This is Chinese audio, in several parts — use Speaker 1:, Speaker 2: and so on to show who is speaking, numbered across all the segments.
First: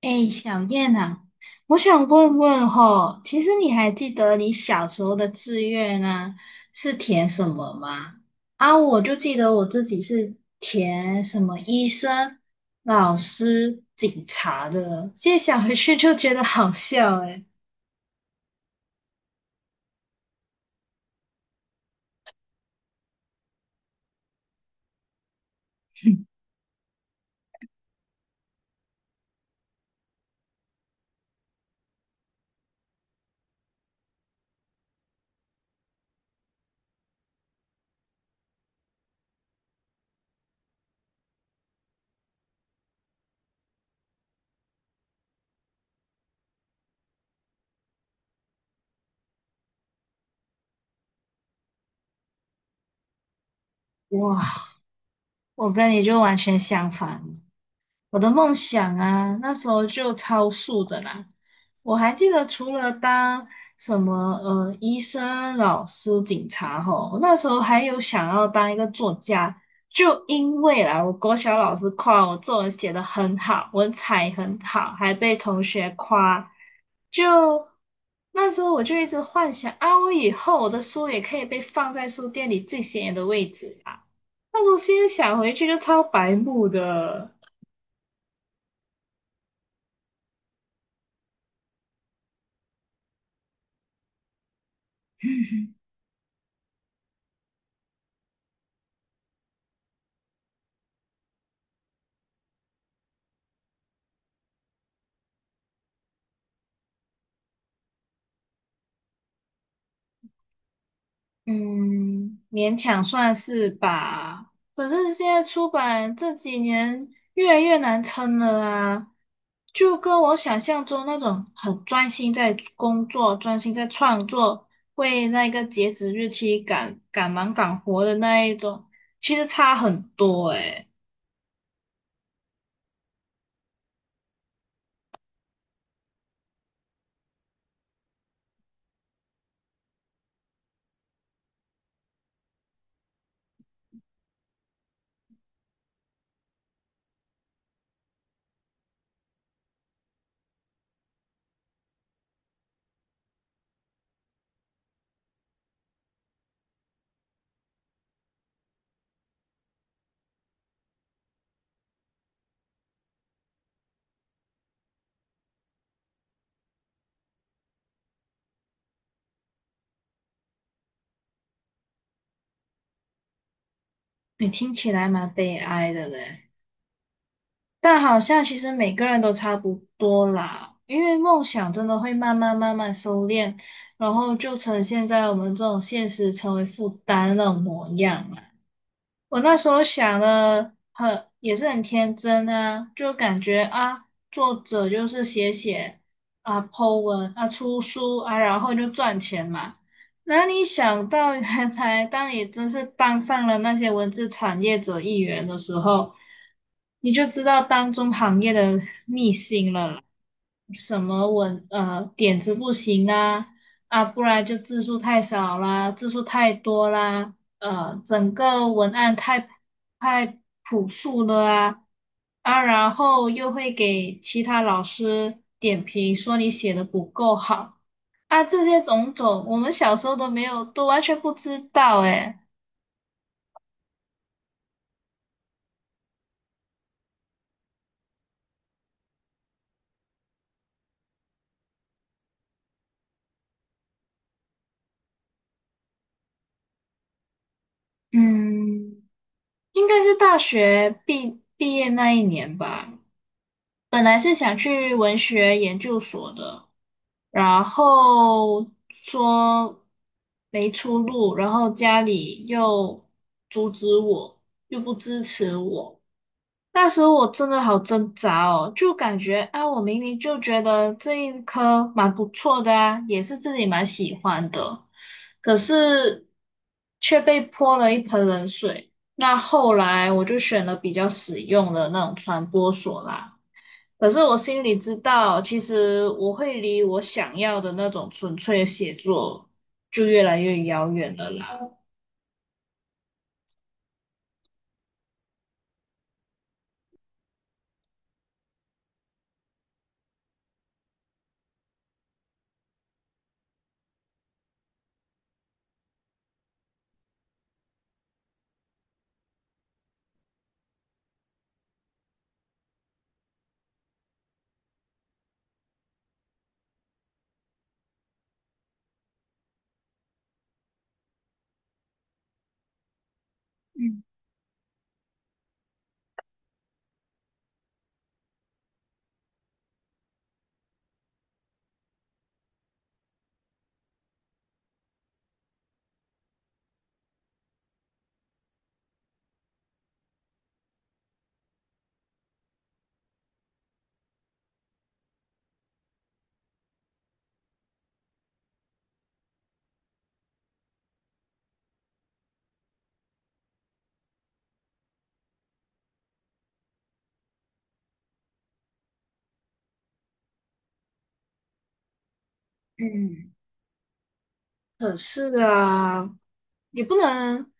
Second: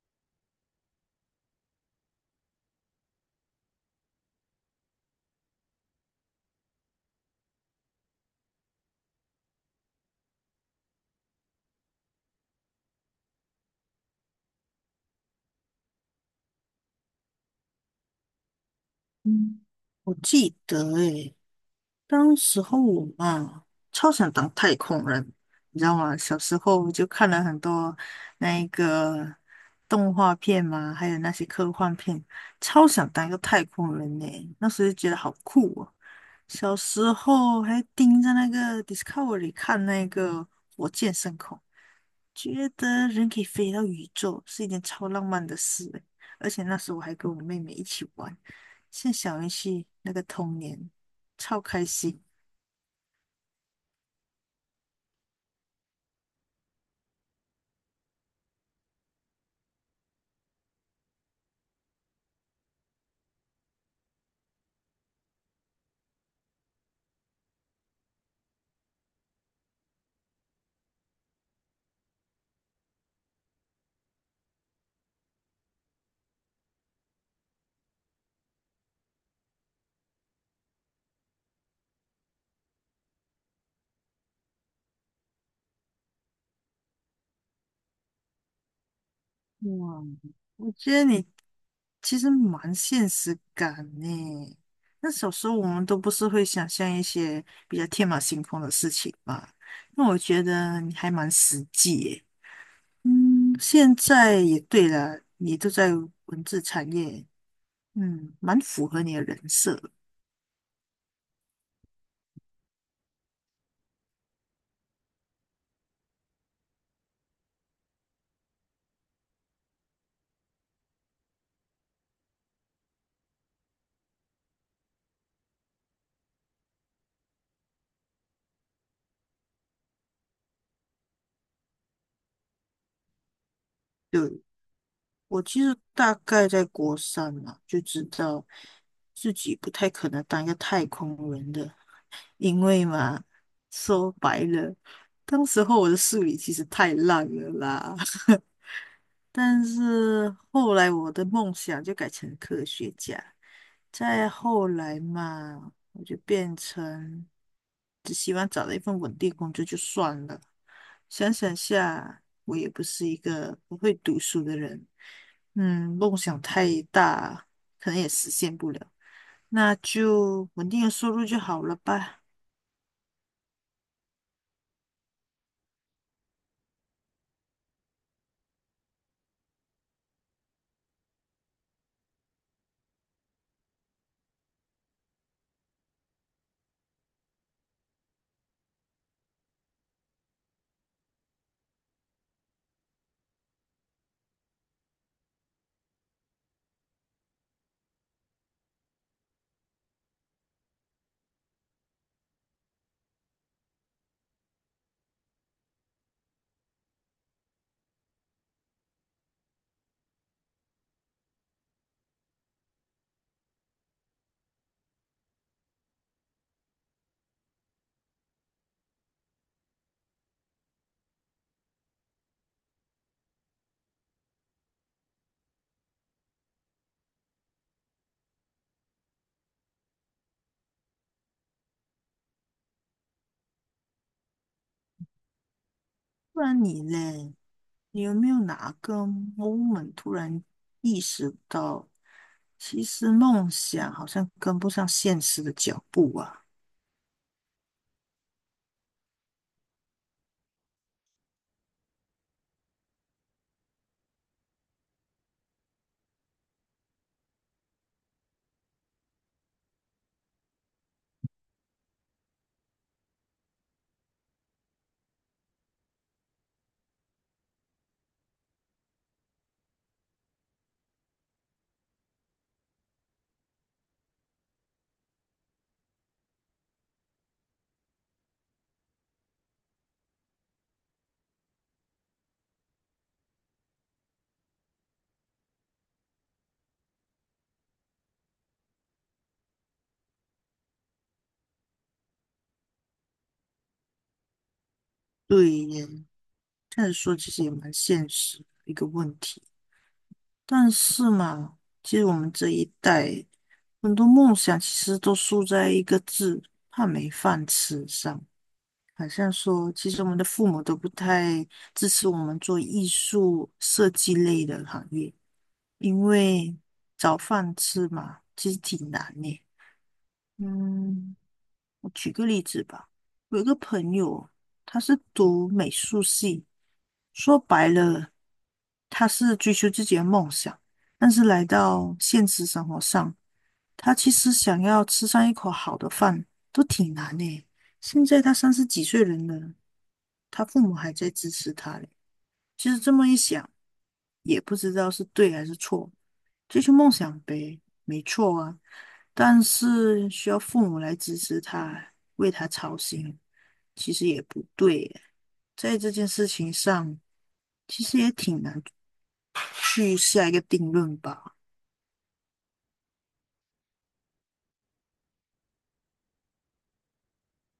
Speaker 1: 哎，小燕啊，我想问问吼，其实你还记得你小时候的志愿啊，是填什么吗？啊，我就记得我自己是填什么医生、老师、警察的，现在想回去就觉得好笑哎。
Speaker 2: 嗯，我记得诶，当时候我嘛，超想当太空人，你知道吗？小时候就看了很多那一个动画片嘛，还有那些科幻片，超想当一个太空人呢。那时候就觉得好酷哦。小时候还盯着那个 Discovery 看那个火箭升空，觉得人可以飞到宇宙是一件超浪漫的事欸。而且那时候我还跟我妹妹一起玩，像小游戏那个童年，超开心。
Speaker 1: 哇，我跟你就完全相反。我的梦想啊，那时候就超速的啦。我还记得，除了当什么医生、老师、警察吼，我那时候还有想要当一个作家，就因为啦，我国小老师夸我作文写得很好，文采很好，还被同学夸。就那时候我就一直幻想啊，我以后我的书也可以被放在书店里最显眼的位置啊。那时候现在想回去就超白目的。
Speaker 2: 哇，我觉得你其实蛮现实感呢。那小时候我们都不是会想象一些比较天马行空的事情嘛，那我觉得你还蛮实际耶。嗯，现在也对了，你都在文字产业，嗯，蛮符合你的人设。
Speaker 1: 嗯，勉强算是吧。可是现在出版这几年越来越难撑了啊，就跟我想象中那种很专心在工作、专心在创作，为那个截止日期赶赶忙赶活的那一种，其实差很多诶。
Speaker 2: 对。我其实大概在国三嘛，就知道自己不太可能当一个太空人的，因为嘛，说白了，当时候我的数理其实太烂了啦。但是后来我的梦想就改成科学家，再后来嘛，我就变成只希望找到一份稳定工作就算了。想想下，我也不是一个不会读书的人，嗯，梦想太大，可能也实现不了，那就稳定的收入就好了吧。
Speaker 1: 你听起来蛮悲哀的嘞。但好像其实每个人都差不多啦，因为梦想真的会慢慢慢慢收敛，然后就呈现在我们这种现实成为负担的那种模样啊。我那时候想的很，也是很天真啊，就感觉啊，作者就是写写啊，po 文啊，出书啊，然后就赚钱嘛。哪里想到，原来当你真是当上了那些文字产业者一员的时候，你就知道当中行业的秘辛了啦。什么文点子不行啊啊，不然就字数太少啦，字数太多啦。整个文案太朴素了啊啊，然后又会给其他老师点评，说你写的不够好啊，这些种种，我们小时候都没有，都完全不知道诶。
Speaker 2: 不然你嘞，你有没有哪个 moment 突然意识到？其实梦想好像跟不上现实的脚步啊。
Speaker 1: 嗯，应该是大学毕业那一年吧，本来是想去文学研究所的。然后说没出路，然后家里又阻止我，又不支持我。那时候我真的好挣扎哦，就感觉啊，我明明就觉得这一科蛮不错的啊，也是自己蛮喜欢的，可是却被泼了一盆冷水。那后来我就选了比较实用的那种传播所啦。可是我心里知道，其实我会离我想要的那种纯粹的写作就越来越遥远了啦。
Speaker 2: 对耶，这样说其实也蛮现实的一个问题。但是嘛，其实我们这一代很多梦想其实都输在一个字“怕没饭吃”上。好像说，其实我们的父母都不太支持我们做艺术设计类的行业，因为找饭吃嘛，其实挺难的。嗯，我举个例子吧，我有一个朋
Speaker 1: 嗯。
Speaker 2: 友，他是读美术系，说白了，他是追求自己的梦想，但是来到现实生活上，他其实想要吃上一口好的饭都挺难的。现在他三十几岁人了，他父母还在支持他嘞。其实这么一想，也不知道是对还是错，追求梦想呗，没错啊，但是需要父母来支持他，为他操心。其实也不对耶，在这件事情上，其实也挺难去下一个定论吧。
Speaker 1: 嗯。可是啊，也不能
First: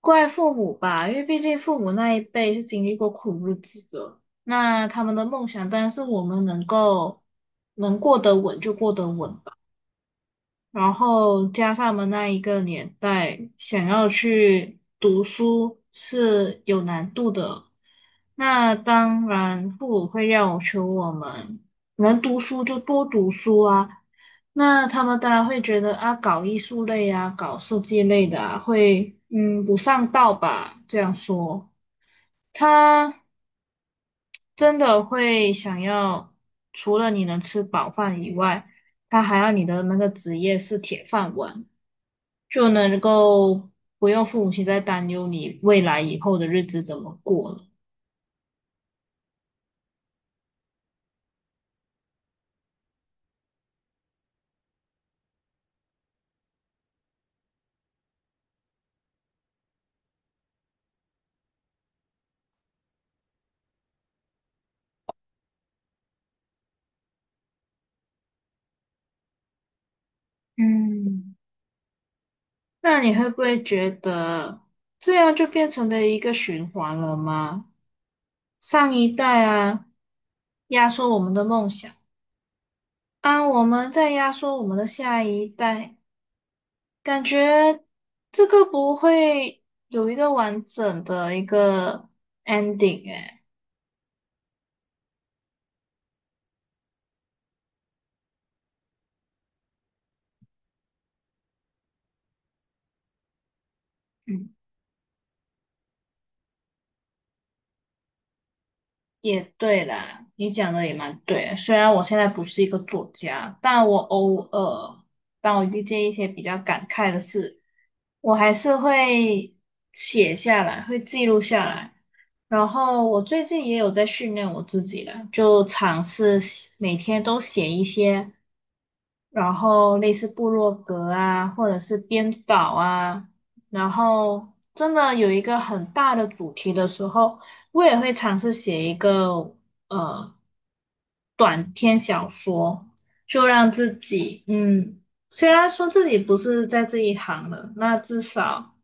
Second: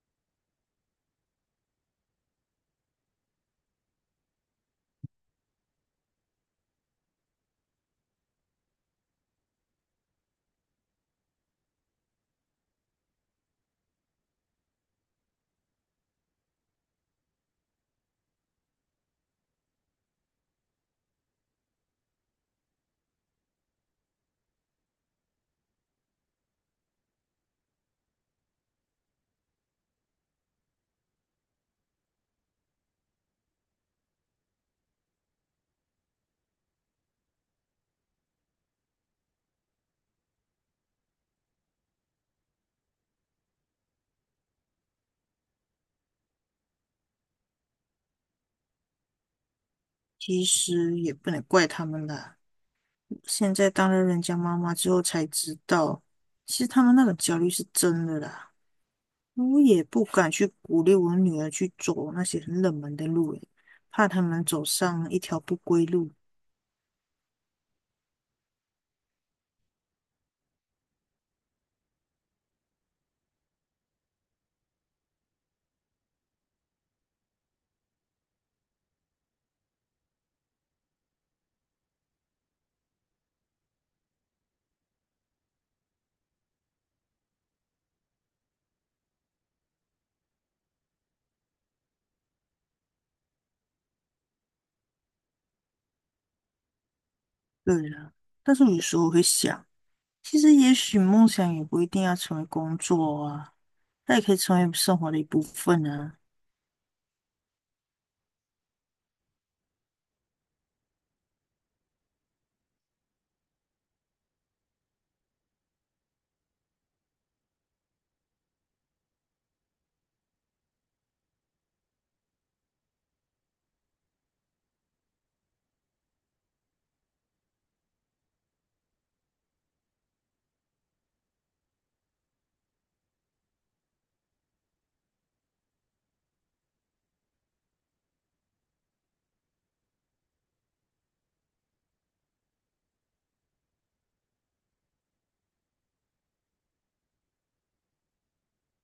Speaker 1: 怪父母吧，因为毕竟父母那一辈是经历过苦日子的，那他们的梦想当然是我们能够能过得稳就过得稳吧。然后加上我们那一个年代，想要去读书是有难度的。那当然，父母会要求我们能读书就多读书啊。那他们当然会觉得啊，搞艺术类啊，搞设计类的啊，会不上道吧？这样说，他真的会想要除了你能吃饱饭以外，他还要你的那个职业是铁饭碗。就能够不用父母亲在担忧你未来以后的日子怎么过了。
Speaker 2: 其实也不能怪他们啦，现在当了人家妈妈之后才知道，其实他们那种焦虑是真的啦。我也不敢去鼓励我女儿去走那些很冷门的路，诶，怕他们走上一条不归路。
Speaker 1: 嗯，那你会不会觉得这样就变成了一个循环了吗？上一代啊，压缩我们的梦想，啊，我们在压缩我们的下一代，感觉这个不会有一个完整的一个 ending 哎。
Speaker 2: 对啦，但是有时候我会想，其实也许梦想也不一定要成为工作啊，它也可以
Speaker 1: 嗯，
Speaker 2: 成为生活的一部分啊。
Speaker 1: 也对啦，你讲的也蛮对的，虽然我现在不是一个作家，但我偶尔当我遇见一些比较感慨的事，我还是会写下来，会记录下来。然后我最近也有在训练我自己了，就尝试写每天都写一些。然后类似部落格啊，或者是编导啊，然后真的有一个很大的主题的时候，我也会尝试写一个呃短篇小说，就让自己嗯，虽然说自己不是在这一行的，那至少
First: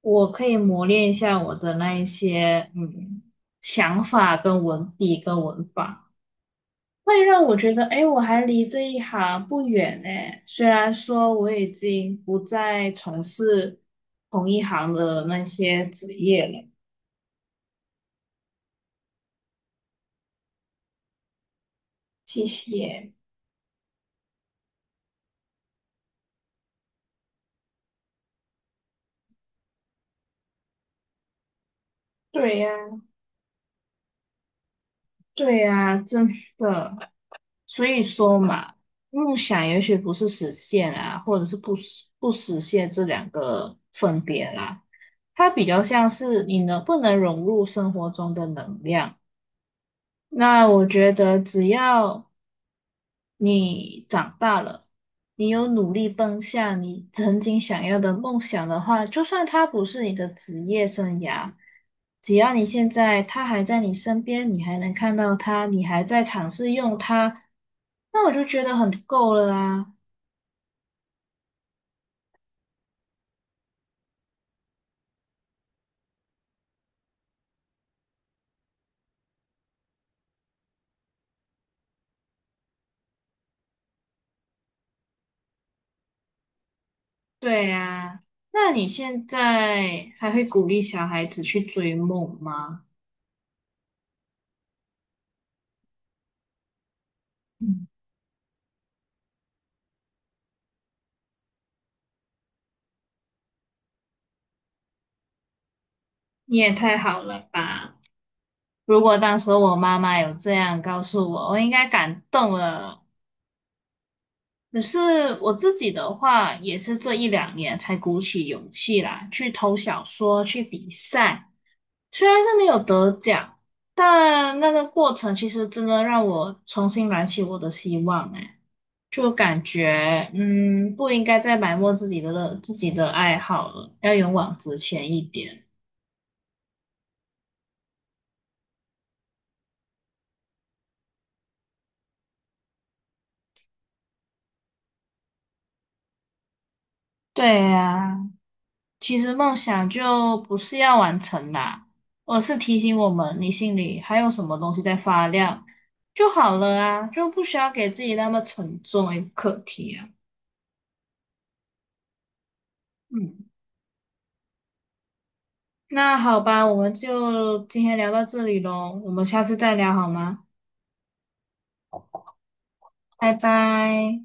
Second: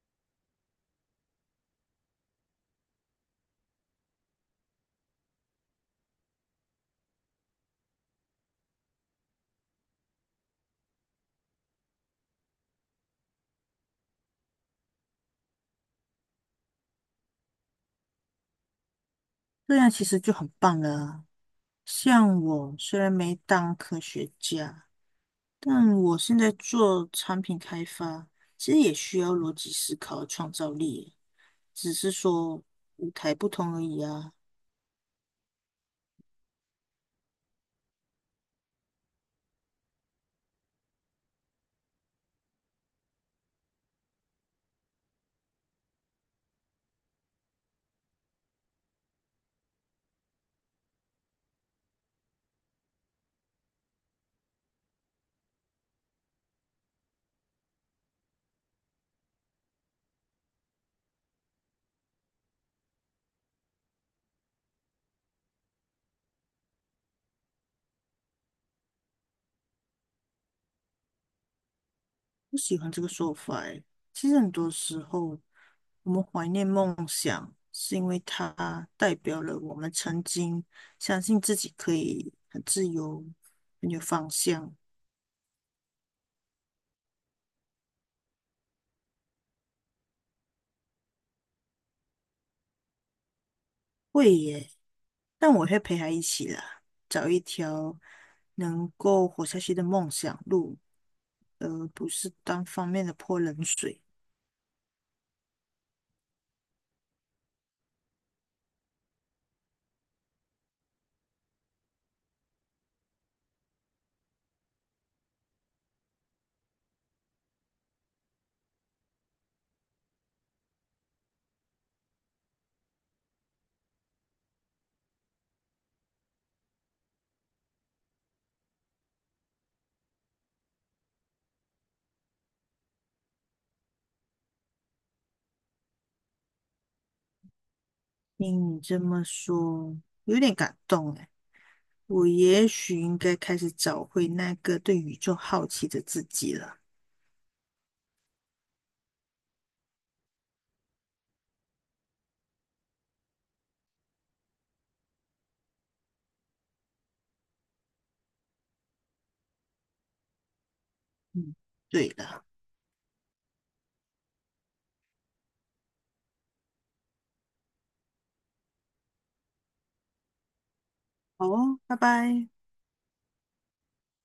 Speaker 1: 我可以磨练一下我的那一些想法跟文笔跟文法。会让我觉得，哎，我还离这一行不远呢。虽然说我已经不再从事同一行的那些职业了。
Speaker 2: 这样其实就很棒了啊。像
Speaker 1: 谢
Speaker 2: 我虽
Speaker 1: 谢。
Speaker 2: 然没当科学家，但我现在做产品开发，其实也需要逻辑思考和创造力，只是
Speaker 1: 对
Speaker 2: 说
Speaker 1: 呀，
Speaker 2: 舞台不同而已啊。
Speaker 1: 对呀，真的。所以说嘛，梦想也许不是实现啊，或者是不实现这两个分别啦。它比较像是你能不能融入生活中的能量。那我觉得只要你长大了，你有努力奔向你曾经想要的梦想的话，就算它不是你的职业生涯，只要你现在它还在你身边，你还能看到它，你还在尝试用它，那我就觉得很够了啊。
Speaker 2: 不喜欢这个说法欸。其实很多时候，我们怀念梦想，是因为它代表了我们曾经相信自己可以很自由、很有方向。
Speaker 1: 对啊，那你现在还会鼓励小孩子去追梦吗？
Speaker 2: 会耶。但我会陪他一起啦，找一
Speaker 1: 嗯，
Speaker 2: 条能够活下去的梦想路，而不是单方面的泼冷水。
Speaker 1: 你也太好了吧！如果当时我妈妈有这样告诉我，我应该感动了。可是我自己的话，也是这一两年才鼓起勇气来去投小说、去比赛。虽然是没有得奖，但那个过程其实真的让我重新燃起我的希望。哎，就感觉嗯，不应该再埋没自己的自己的爱好了，要勇往直前一点。
Speaker 2: 听你这么说，有点感动哎。我也许应该开始找回那个对宇宙好奇的自己了。
Speaker 1: 对呀、其实梦想就不是要完成啦，而是提醒我们你心里还有什么东西在发亮就好了啊，就不需要给自己那么沉重一个课题啊。
Speaker 2: 嗯，对了，
Speaker 1: 嗯，那好吧，我们就今天聊到这里喽，我们下次再聊好吗？
Speaker 2: 好哦，拜拜。
Speaker 1: 拜拜。